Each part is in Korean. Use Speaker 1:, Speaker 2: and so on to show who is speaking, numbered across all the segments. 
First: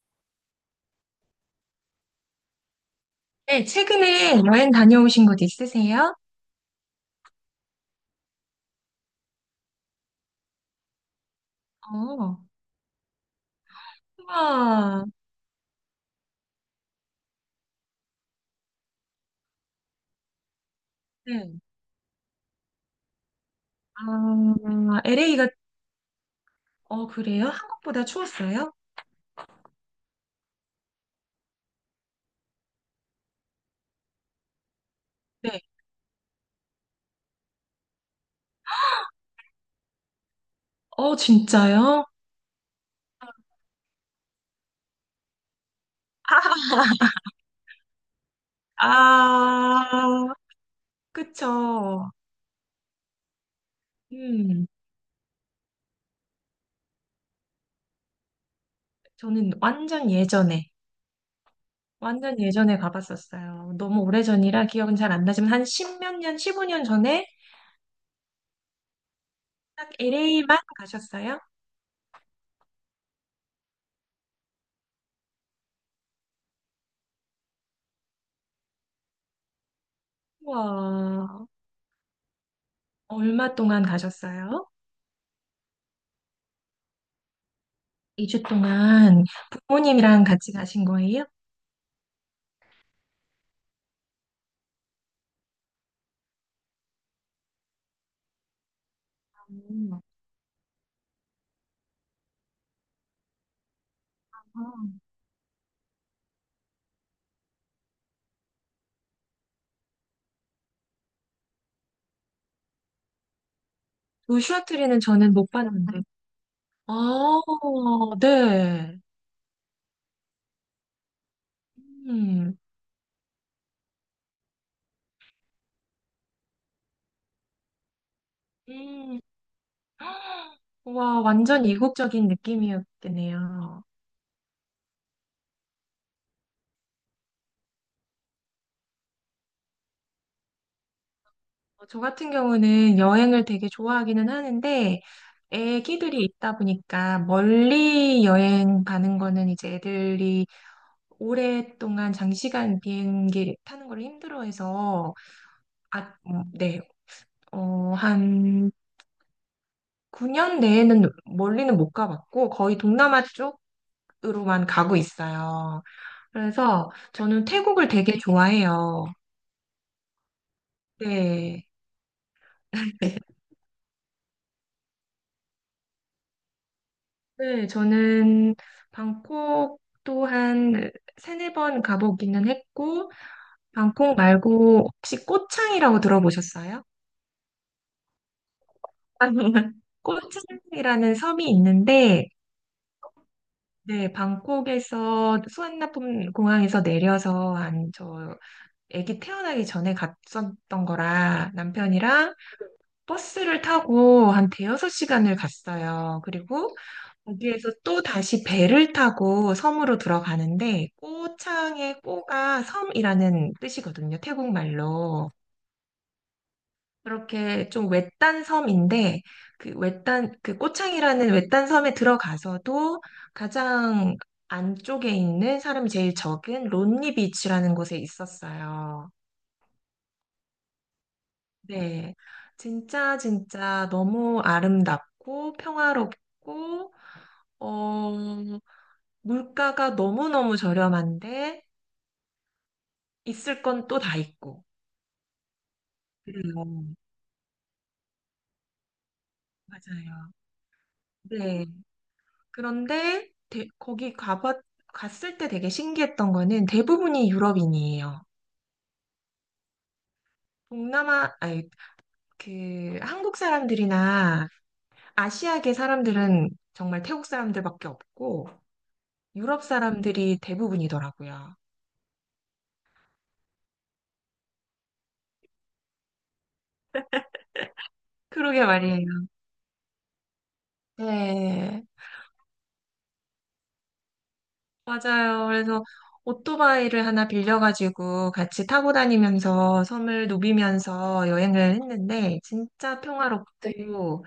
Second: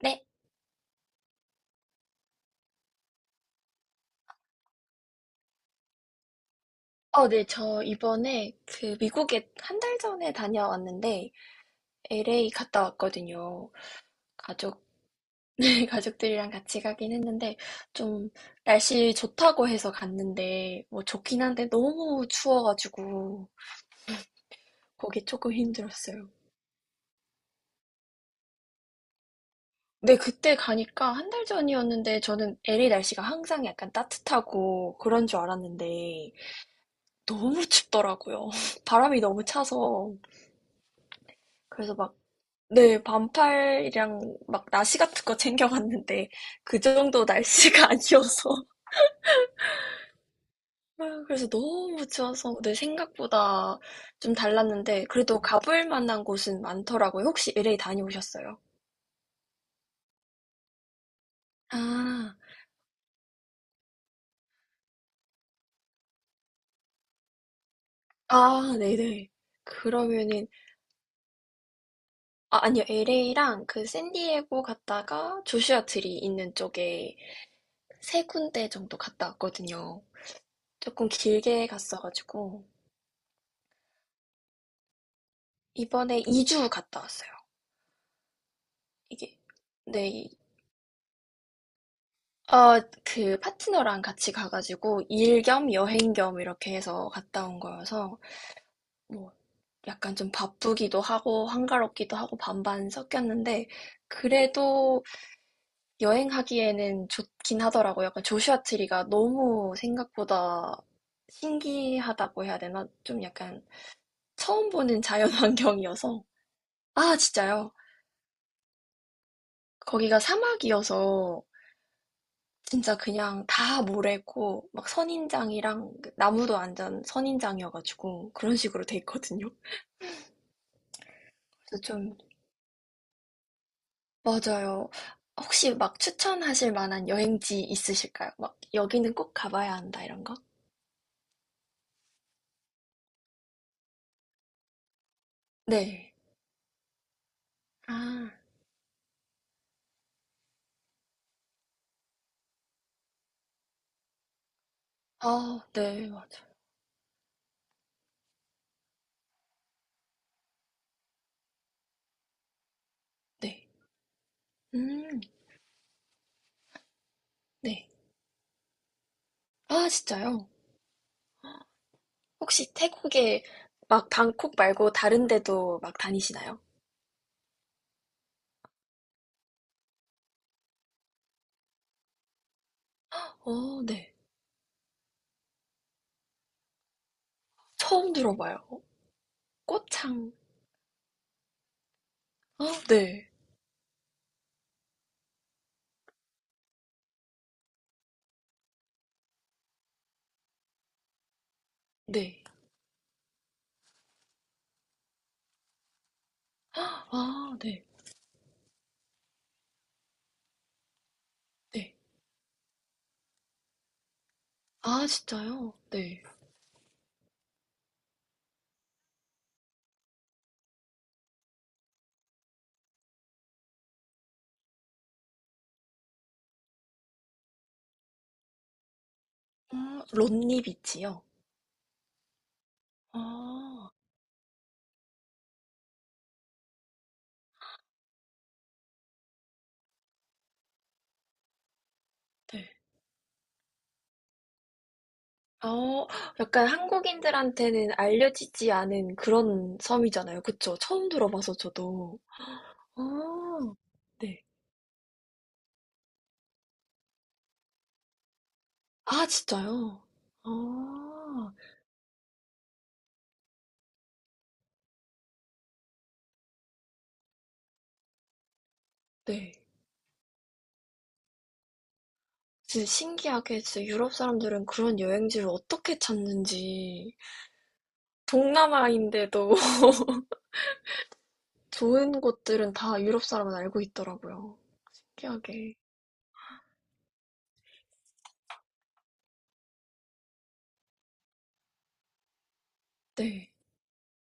Speaker 1: 네.
Speaker 2: 네, 최근에 여행 다녀오신 곳 있으세요?
Speaker 1: 어, 네. 저 이번에 그 미국에 한 달 전에 다녀왔는데
Speaker 2: 어,
Speaker 1: LA 갔다 왔거든요. 가족,
Speaker 2: 와,
Speaker 1: 네, 가족들이랑 같이 가긴 했는데 좀 날씨 좋다고 해서 갔는데 뭐 좋긴
Speaker 2: 네.
Speaker 1: 한데 너무 추워가지고
Speaker 2: 아,
Speaker 1: 거기
Speaker 2: LA가,
Speaker 1: 조금 힘들었어요.
Speaker 2: 어, 그래요? 한국보다 추웠어요?
Speaker 1: 네, 그때 가니까 한 달 전이었는데 저는 LA 날씨가 항상 약간 따뜻하고 그런 줄
Speaker 2: 네.
Speaker 1: 알았는데 너무 춥더라고요. 바람이 너무 차서
Speaker 2: 어,
Speaker 1: 그래서
Speaker 2: 진짜요?
Speaker 1: 막 네, 반팔이랑 막 나시 같은 거 챙겨갔는데 그 정도 날씨가 아니어서
Speaker 2: 아, 아,
Speaker 1: 아, 그래서 너무
Speaker 2: 그쵸.
Speaker 1: 추워서 내 생각보다 좀
Speaker 2: 음,
Speaker 1: 달랐는데 그래도 가볼 만한 곳은 많더라고요. 혹시 LA 다녀오셨어요?
Speaker 2: 저는
Speaker 1: 아,
Speaker 2: 완전 예전에 가봤었어요. 너무 오래전이라 기억은 잘 안 나지만 한 십몇 년, 십오 년 전에
Speaker 1: 아, 네네.
Speaker 2: 딱
Speaker 1: 그러면은
Speaker 2: LA만 가셨어요?
Speaker 1: 아, 아니요. LA랑 그 샌디에고 갔다가 조슈아 트리 있는 쪽에 세 군데 정도 갔다 왔거든요. 조금
Speaker 2: 와,
Speaker 1: 길게 갔어가지고
Speaker 2: 얼마 동안 가셨어요?
Speaker 1: 이번에 이주 갔다 왔어요.
Speaker 2: 2주 동안
Speaker 1: 이게
Speaker 2: 부모님이랑
Speaker 1: 네,
Speaker 2: 같이 가신 거예요?
Speaker 1: 어, 그 파트너랑 같이 가가지고 일 겸 여행 겸 이렇게 해서 갔다 온 거여서 뭐
Speaker 2: 음,
Speaker 1: 약간 좀 바쁘기도 하고 한가롭기도 하고 반반 섞였는데
Speaker 2: 아,
Speaker 1: 그래도 여행하기에는 좋긴 하더라고요. 약간 조슈아 트리가 너무 생각보다 신기하다고 해야 되나? 좀 약간
Speaker 2: 어
Speaker 1: 처음
Speaker 2: 트리는
Speaker 1: 보는 자연
Speaker 2: 저는 못 봤는데.
Speaker 1: 환경이어서
Speaker 2: 아,
Speaker 1: 아, 진짜요?
Speaker 2: 네.
Speaker 1: 거기가 사막이어서
Speaker 2: 음,
Speaker 1: 진짜 그냥 다 모래고 막 선인장이랑 그 나무도 완전 선인장이어가지고 그런 식으로 돼
Speaker 2: 음.
Speaker 1: 있거든요.
Speaker 2: 와, 완전
Speaker 1: 그래서 좀
Speaker 2: 이국적인 느낌이었겠네요.
Speaker 1: 맞아요. 혹시 막 추천하실 만한 여행지 있으실까요? 막 여기는 꼭 가봐야 한다 이런 거?
Speaker 2: 어, 저 같은 경우는 여행을 되게 좋아하기는 하는데,
Speaker 1: 네.
Speaker 2: 애기들이 있다 보니까 멀리
Speaker 1: 아,
Speaker 2: 여행 가는 거는 이제 애들이 오랫동안 장시간 비행기 타는 걸 힘들어해서,
Speaker 1: 아, 네,
Speaker 2: 아,
Speaker 1: 맞아요.
Speaker 2: 네, 어, 한 9년 내에는 멀리는 못 가봤고 거의 동남아
Speaker 1: 네.
Speaker 2: 쪽으로만 가고
Speaker 1: 음,
Speaker 2: 있어요. 그래서 저는 태국을
Speaker 1: 네.
Speaker 2: 되게 좋아해요.
Speaker 1: 아, 진짜요?
Speaker 2: 네.
Speaker 1: 혹시 태국에 막 방콕 말고 다른 데도 막 다니시나요?
Speaker 2: 네, 저는 방콕 또한 세네 번 가보기는 했고,
Speaker 1: 어, 네.
Speaker 2: 방콕 말고 혹시 꼬창이라고 들어보셨어요?
Speaker 1: 처음 들어봐요. 꽃창.
Speaker 2: 꼬창이라는 섬이 있는데,
Speaker 1: 아, 네.
Speaker 2: 네, 방콕에서 수완나품 공항에서 내려서 한저 아기 태어나기 전에 갔었던 거라 남편이랑
Speaker 1: 네.
Speaker 2: 버스를 타고 한 대여섯 시간을 갔어요. 그리고
Speaker 1: 아
Speaker 2: 거기에서
Speaker 1: 네.
Speaker 2: 또 다시 배를 타고 섬으로 들어가는데
Speaker 1: 네.
Speaker 2: 꼬창의 꼬가 섬이라는 뜻이거든요. 태국
Speaker 1: 아
Speaker 2: 말로.
Speaker 1: 진짜요? 네.
Speaker 2: 그렇게 좀 외딴 섬인데 그 외딴 그 꼬창이라는 외딴 섬에 들어가서도 가장 안쪽에 있는 사람이 제일 적은 론니 비치라는 곳에 있었어요.
Speaker 1: 아론 비치요?
Speaker 2: 네, 진짜 진짜
Speaker 1: 아
Speaker 2: 너무 아름답고 평화롭고 어, 물가가 너무너무 저렴한데
Speaker 1: 네.
Speaker 2: 있을 건 또 다 있고
Speaker 1: 어
Speaker 2: 그래요.
Speaker 1: 약간 한국인들한테는 알려지지 않은 그런
Speaker 2: 맞아요.
Speaker 1: 섬이잖아요. 그쵸? 처음 들어봐서
Speaker 2: 네.
Speaker 1: 저도. 아
Speaker 2: 그런데 대- 거기
Speaker 1: 네.
Speaker 2: 가봤 갔을 때 되게 신기했던 거는 대부분이 유럽인이에요.
Speaker 1: 아 진짜요?
Speaker 2: 동남아
Speaker 1: 아
Speaker 2: 아니 그 한국 사람들이나 아시아계 사람들은 정말 태국 사람들밖에 없고
Speaker 1: 네.
Speaker 2: 유럽 사람들이 대부분이더라고요.
Speaker 1: 진짜 신기하게 진짜 유럽 사람들은 그런 여행지를 어떻게 찾는지
Speaker 2: 그러게 말이에요.
Speaker 1: 동남아인데도
Speaker 2: 네,
Speaker 1: 좋은 곳들은 다 유럽 사람은 알고 있더라고요.
Speaker 2: 맞아요.
Speaker 1: 신기하게.
Speaker 2: 그래서 오토바이를 하나 빌려가지고 같이 타고 다니면서 섬을 누비면서 여행을 했는데 진짜, 네,
Speaker 1: 네.
Speaker 2: 평화롭고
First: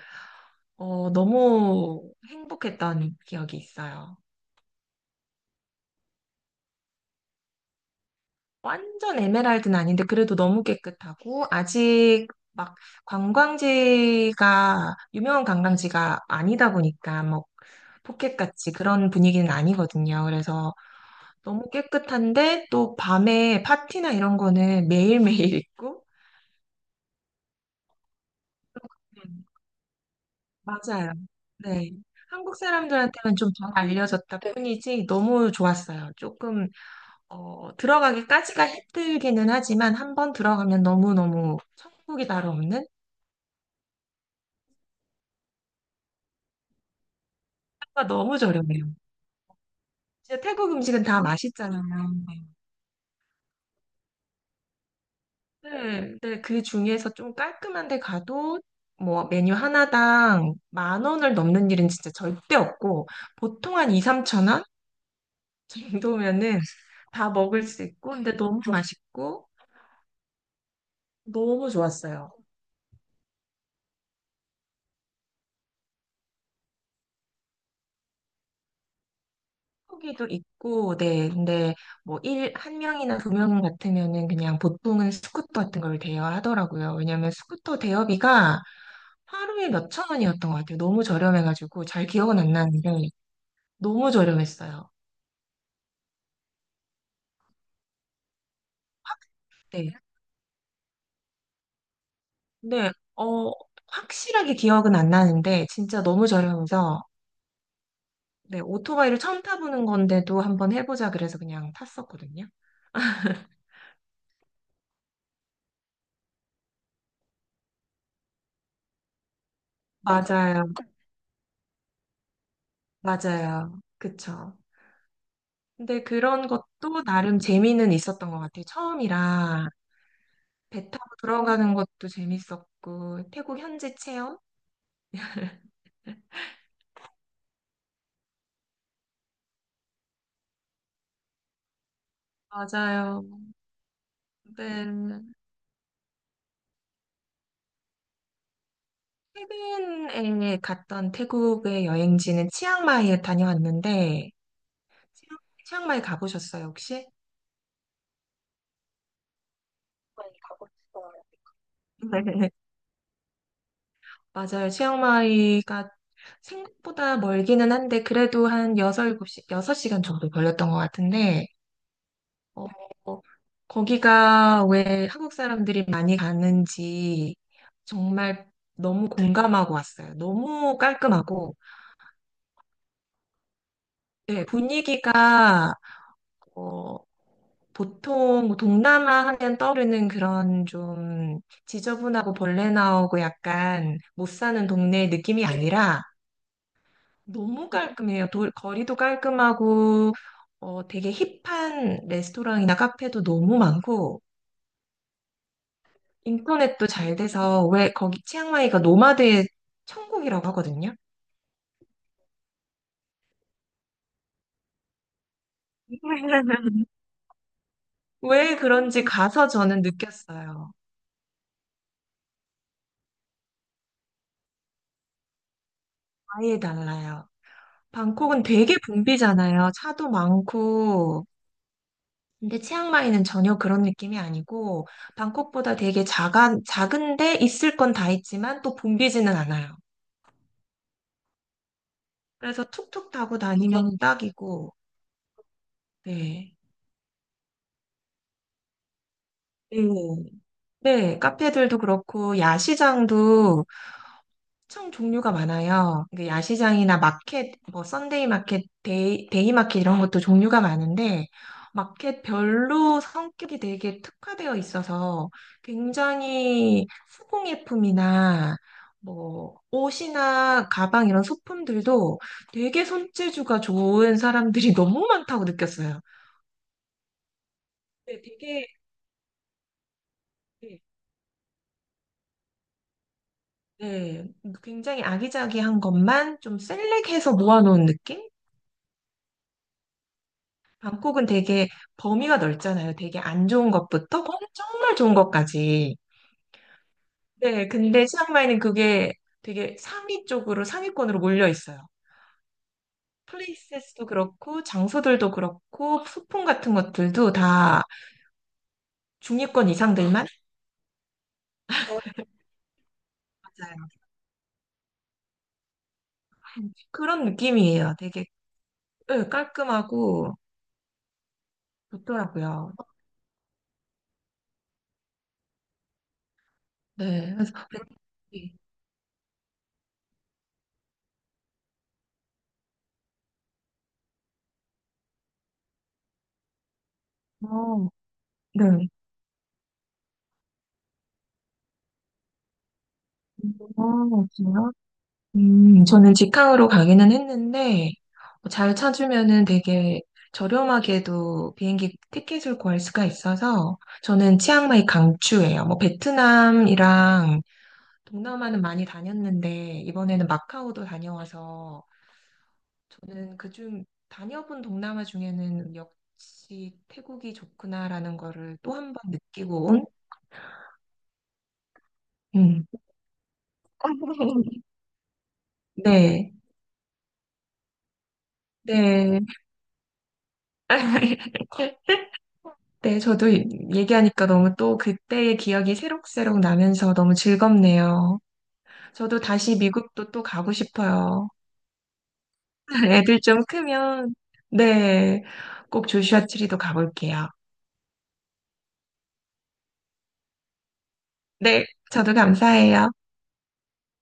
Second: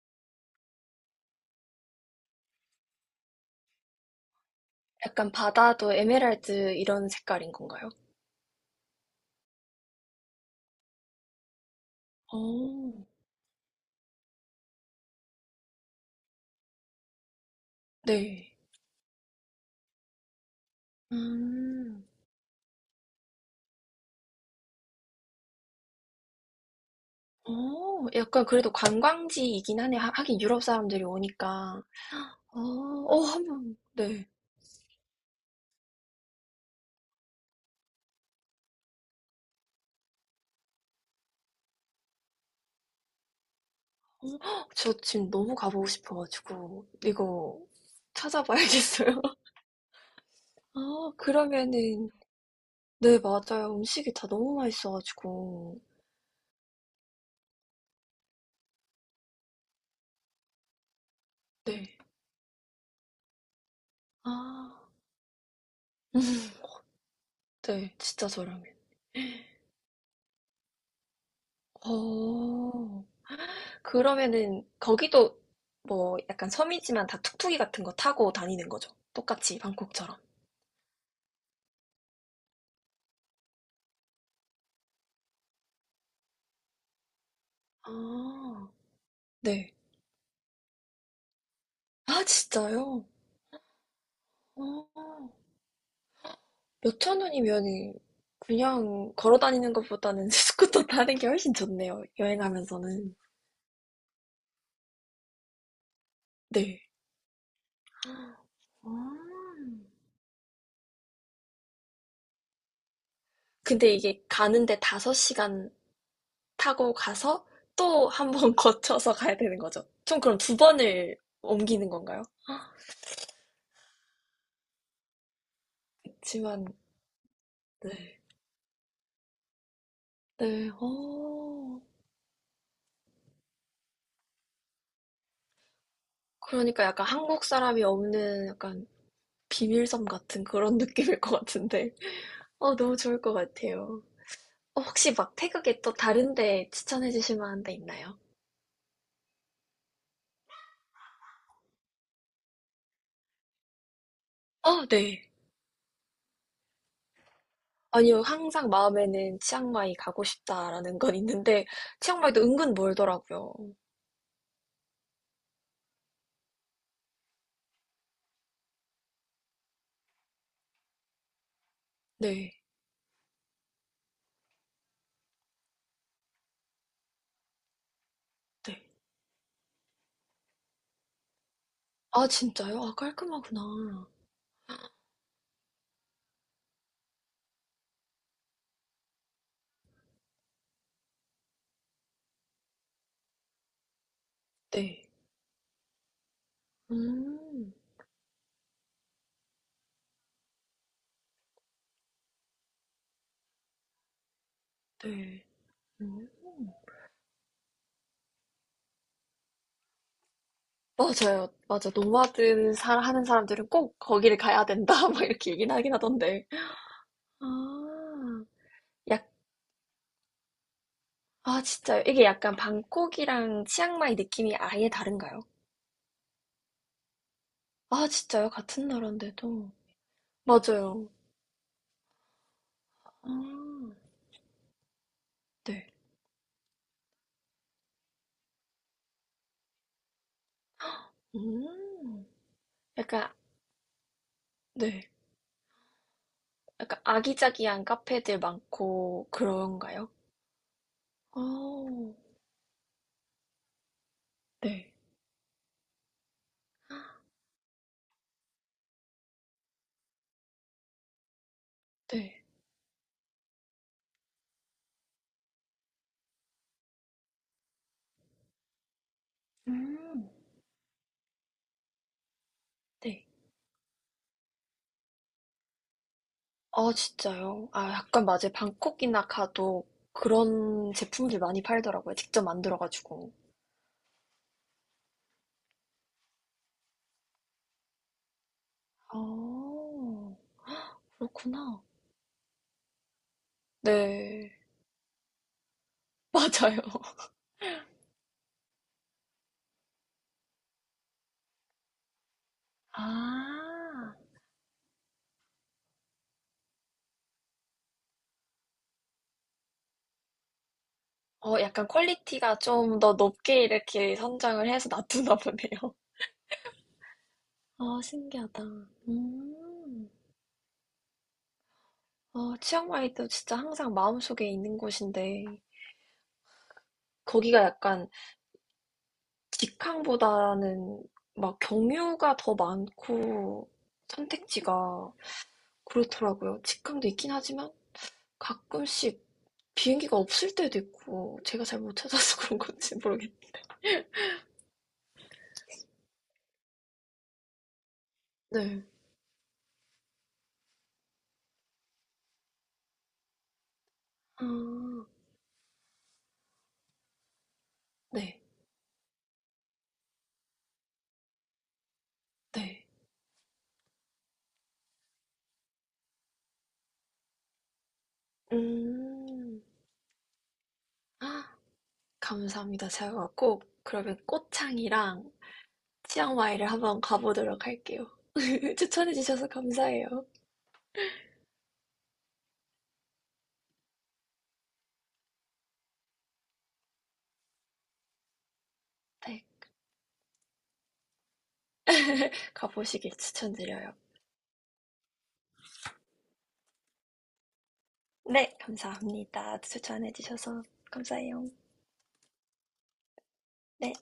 Speaker 2: 어, 너무 행복했던 기억이 있어요.
Speaker 1: 약간 바다도 에메랄드 이런 색깔인 건가요?
Speaker 2: 완전 에메랄드는 아닌데 그래도 너무 깨끗하고 아직 막
Speaker 1: 어.
Speaker 2: 관광지가 유명한 관광지가 아니다 보니까 뭐
Speaker 1: 네.
Speaker 2: 포켓같이 그런 분위기는 아니거든요. 그래서 너무
Speaker 1: 음.
Speaker 2: 깨끗한데 또 밤에 파티나 이런 거는 매일매일 있고.
Speaker 1: 어. 약간 그래도
Speaker 2: 음,
Speaker 1: 관광지이긴 하네 하 하긴 유럽 사람들이
Speaker 2: 맞아요.
Speaker 1: 오니까.
Speaker 2: 네. 한국
Speaker 1: 어. 어
Speaker 2: 사람들한테는 좀 잘
Speaker 1: 한번 네.
Speaker 2: 알려졌다 뿐이지 너무 좋았어요. 조금 어, 들어가기까지가 힘들기는 하지만 한번 들어가면 너무너무 천국이 다로 없는?
Speaker 1: 저 지금 너무 가 보고 싶어 가지고 이거
Speaker 2: 태국 너무 저렴해요.
Speaker 1: 찾아봐야겠어요.
Speaker 2: 진짜 태국 음식은
Speaker 1: 아
Speaker 2: 다 맛있잖아요.
Speaker 1: 그러면은 네 맞아요. 음식이 다 너무 맛있어 가지고.
Speaker 2: 네, 네, 그 중에서 좀 깔끔한 데 가도 뭐 메뉴 하나당 만 원을 넘는 일은
Speaker 1: 네.
Speaker 2: 진짜 절대 없고 보통 한 2, 3천 원
Speaker 1: 아.
Speaker 2: 정도면은 다 먹을 수
Speaker 1: 네.
Speaker 2: 있고
Speaker 1: 진짜
Speaker 2: 근데 너무
Speaker 1: 저라면.
Speaker 2: 맛있고 너무 좋았어요.
Speaker 1: 어. 그러면은 거기도 뭐 약간 섬이지만 다 툭툭이 같은 거 타고 다니는 거죠. 똑같이 방콕처럼.
Speaker 2: 후기도 있고, 네, 근데 뭐 일 한 명이나 두 명 같으면은 그냥 보통은 스쿠터 같은 걸 대여하더라고요. 왜냐면 스쿠터 대여비가
Speaker 1: 아,
Speaker 2: 하루에
Speaker 1: 네.
Speaker 2: 몇 천 원이었던 것 같아요. 너무 저렴해가지고 잘
Speaker 1: 아,
Speaker 2: 기억은 안 나는데
Speaker 1: 진짜요?
Speaker 2: 너무
Speaker 1: 어,
Speaker 2: 저렴했어요.
Speaker 1: 몇천 원이면은 그냥 걸어 다니는
Speaker 2: 네.
Speaker 1: 것보다는 스쿠터 타는 게 훨씬 좋네요.
Speaker 2: 네,
Speaker 1: 여행하면서는.
Speaker 2: 어, 확실하게 기억은 안 나는데, 진짜 너무
Speaker 1: 네.
Speaker 2: 저렴해서, 네,
Speaker 1: 아.
Speaker 2: 오토바이를 처음 타보는 건데도 한번 해보자 그래서 그냥 탔었거든요.
Speaker 1: 근데 이게 가는데 5시간 타고 가서 또 한 번 거쳐서 가야 되는 거죠. 총 그럼 두
Speaker 2: 맞아요,
Speaker 1: 번을 옮기는 건가요?
Speaker 2: 맞아요. 그쵸. 근데 그런
Speaker 1: 그렇지만,
Speaker 2: 것도 나름 재미는
Speaker 1: 네.
Speaker 2: 있었던 것 같아요. 처음이라
Speaker 1: 네.
Speaker 2: 배 타고 들어가는
Speaker 1: 어.
Speaker 2: 것도 재밌었고, 태국 현지 체험?
Speaker 1: 그러니까 약간 한국 사람이 없는 약간 비밀섬 같은 그런 느낌일 것 같은데. 어, 너무 좋을
Speaker 2: 맞아요.
Speaker 1: 것 같아요. 어, 혹시
Speaker 2: 네.
Speaker 1: 막 태국에 또 다른 데 추천해 주실 만한 데 있나요?
Speaker 2: 최근에 갔던 태국의 여행지는 치앙마이에 다녀왔는데,
Speaker 1: 어, 네.
Speaker 2: 치앙- 치앙마이 가보셨어요, 혹시?
Speaker 1: 아니요. 항상 마음에는 치앙마이 가고
Speaker 2: 많이 가고
Speaker 1: 싶다라는
Speaker 2: 싶어요.
Speaker 1: 건 있는데, 치앙마이도
Speaker 2: 네,
Speaker 1: 은근 멀더라고요.
Speaker 2: 맞아요. 치앙마이가 생각보다 멀기는 한데, 그래도 한 6, 7시, 섯시간 정도 걸렸던 것 같은데,
Speaker 1: 네.
Speaker 2: 어, 거기가 왜 한국 사람들이 많이 가는지 정말
Speaker 1: 네.
Speaker 2: 너무 공감하고 왔어요. 너무 깔끔하고,
Speaker 1: 아, 진짜요? 아, 깔끔하구나.
Speaker 2: 네, 분위기가, 어, 보통 뭐 동남아 하면 떠오르는 그런 좀 지저분하고 벌레 나오고 약간 못 사는
Speaker 1: 네.
Speaker 2: 동네 느낌이 아니라, 너무
Speaker 1: 음.
Speaker 2: 깔끔해요. 거리도 깔끔하고 어, 되게 힙한 레스토랑이나 카페도 너무 많고
Speaker 1: 네. 음.
Speaker 2: 인터넷도 잘 돼서, 왜 거기 치앙마이가 노마드의 천국이라고 하거든요.
Speaker 1: 맞아요. 맞아. 노마드 살 하는 사람들은 꼭 거기를 가야 된다. 막 이렇게 얘기는 하긴 하던데. 아,
Speaker 2: 왜 그런지
Speaker 1: 약,
Speaker 2: 가서 저는 느꼈어요.
Speaker 1: 아, 진짜요? 이게 약간 방콕이랑 치앙마이 느낌이 아예 다른가요?
Speaker 2: 아예 달라요.
Speaker 1: 아,
Speaker 2: 방콕은
Speaker 1: 진짜요?
Speaker 2: 되게
Speaker 1: 같은
Speaker 2: 붐비잖아요.
Speaker 1: 나라인데도.
Speaker 2: 차도
Speaker 1: 맞아요.
Speaker 2: 많고. 근데 치앙마이는
Speaker 1: 아,
Speaker 2: 전혀 그런 느낌이 아니고 방콕보다
Speaker 1: 네.
Speaker 2: 되게 작은데 있을 건 다 있지만 또 붐비지는 않아요.
Speaker 1: 음,
Speaker 2: 그래서 툭툭
Speaker 1: 약간,
Speaker 2: 타고 다니면 딱이고,
Speaker 1: 네.
Speaker 2: 네.
Speaker 1: 약간 아기자기한 카페들 많고 그런가요?
Speaker 2: 네, 네, 카페들도
Speaker 1: 아,
Speaker 2: 그렇고, 야시장도 엄청
Speaker 1: 네.
Speaker 2: 종류가 많아요. 이게 야시장이나 마켓, 뭐, 썬데이 마켓, 데이 마켓 이런 것도 종류가 많은데,
Speaker 1: 네.
Speaker 2: 마켓별로 성격이 되게 특화되어 있어서 굉장히 수공예품이나 뭐,
Speaker 1: 음,
Speaker 2: 옷이나 가방 이런 소품들도 되게
Speaker 1: 네.
Speaker 2: 손재주가 좋은 사람들이 너무 많다고 느꼈어요.
Speaker 1: 아 진짜요? 아
Speaker 2: 네,
Speaker 1: 약간 맞아요.
Speaker 2: 되게.
Speaker 1: 방콕이나 가도
Speaker 2: 네.
Speaker 1: 그런 제품들 많이 팔더라고요. 직접 만들어 가지고.
Speaker 2: 네, 그러니까 굉장히 아기자기한 것만 좀 셀렉해서 모아놓은 느낌?
Speaker 1: 아
Speaker 2: 방콕은 되게
Speaker 1: 그렇구나.
Speaker 2: 범위가 넓잖아요. 되게 안 좋은 것부터
Speaker 1: 네.
Speaker 2: 정말 좋은 것까지.
Speaker 1: 맞아요.
Speaker 2: 네, 근데 치앙마이는 그게 되게 상위 쪽으로 상위권으로 몰려 있어요. 플레이스도
Speaker 1: 아.
Speaker 2: 그렇고 장소들도 그렇고 소품 같은 것들도 다 중위권 이상들만.
Speaker 1: 어 약간 퀄리티가 좀 더 높게
Speaker 2: 맞아요.
Speaker 1: 이렇게 선정을 해서 놔두나 보네요.
Speaker 2: 그런 느낌이에요.
Speaker 1: 아
Speaker 2: 되게.
Speaker 1: 신기하다.
Speaker 2: 네,
Speaker 1: 음.
Speaker 2: 깔끔하고
Speaker 1: 아
Speaker 2: 좋더라고요.
Speaker 1: 치앙마이도 진짜 항상 마음속에 있는 곳인데
Speaker 2: 네, 그래서
Speaker 1: 거기가 약간 직항보다는 막 경유가 더 많고 선택지가 그렇더라고요. 직항도 있긴 하지만
Speaker 2: 어, 네.
Speaker 1: 가끔씩 비행기가 없을 때도 있고 제가 잘 못 찾아서 그런 건지 모르겠...
Speaker 2: 어, 그래요? 저는 직항으로 가기는 했는데, 잘
Speaker 1: 네.
Speaker 2: 찾으면은 되게 저렴하게도 비행기 티켓을 구할 수가 있어서, 저는
Speaker 1: 아,
Speaker 2: 치앙마이 강추예요. 뭐, 베트남이랑
Speaker 1: 네,
Speaker 2: 동남아는 많이 다녔는데, 이번에는 마카오도 다녀와서,
Speaker 1: 네.
Speaker 2: 저는 그중 다녀본 동남아 중에는 역시 태국이 좋구나라는 거를 또 한 번
Speaker 1: 음,
Speaker 2: 느끼고 온,
Speaker 1: 아,
Speaker 2: 음,
Speaker 1: 감사합니다. 제가 꼭 그러면 꼬창이랑
Speaker 2: 네,
Speaker 1: 치앙마이를 한번 가보도록 할게요.
Speaker 2: 네.
Speaker 1: 추천해주셔서 감사해요.
Speaker 2: 네, 저도 얘기하니까 너무 또 그때의 기억이 새록새록 나면서 너무 즐겁네요. 저도
Speaker 1: 네,
Speaker 2: 다시 미국도 또 가고 싶어요.
Speaker 1: 가보시길
Speaker 2: 애들 좀
Speaker 1: 추천드려요.
Speaker 2: 크면, 네, 꼭 조슈아 트리도 가볼게요.
Speaker 1: 네, 감사합니다. 추천해주셔서 감사해요.
Speaker 2: 네, 저도 감사해요.
Speaker 1: 네.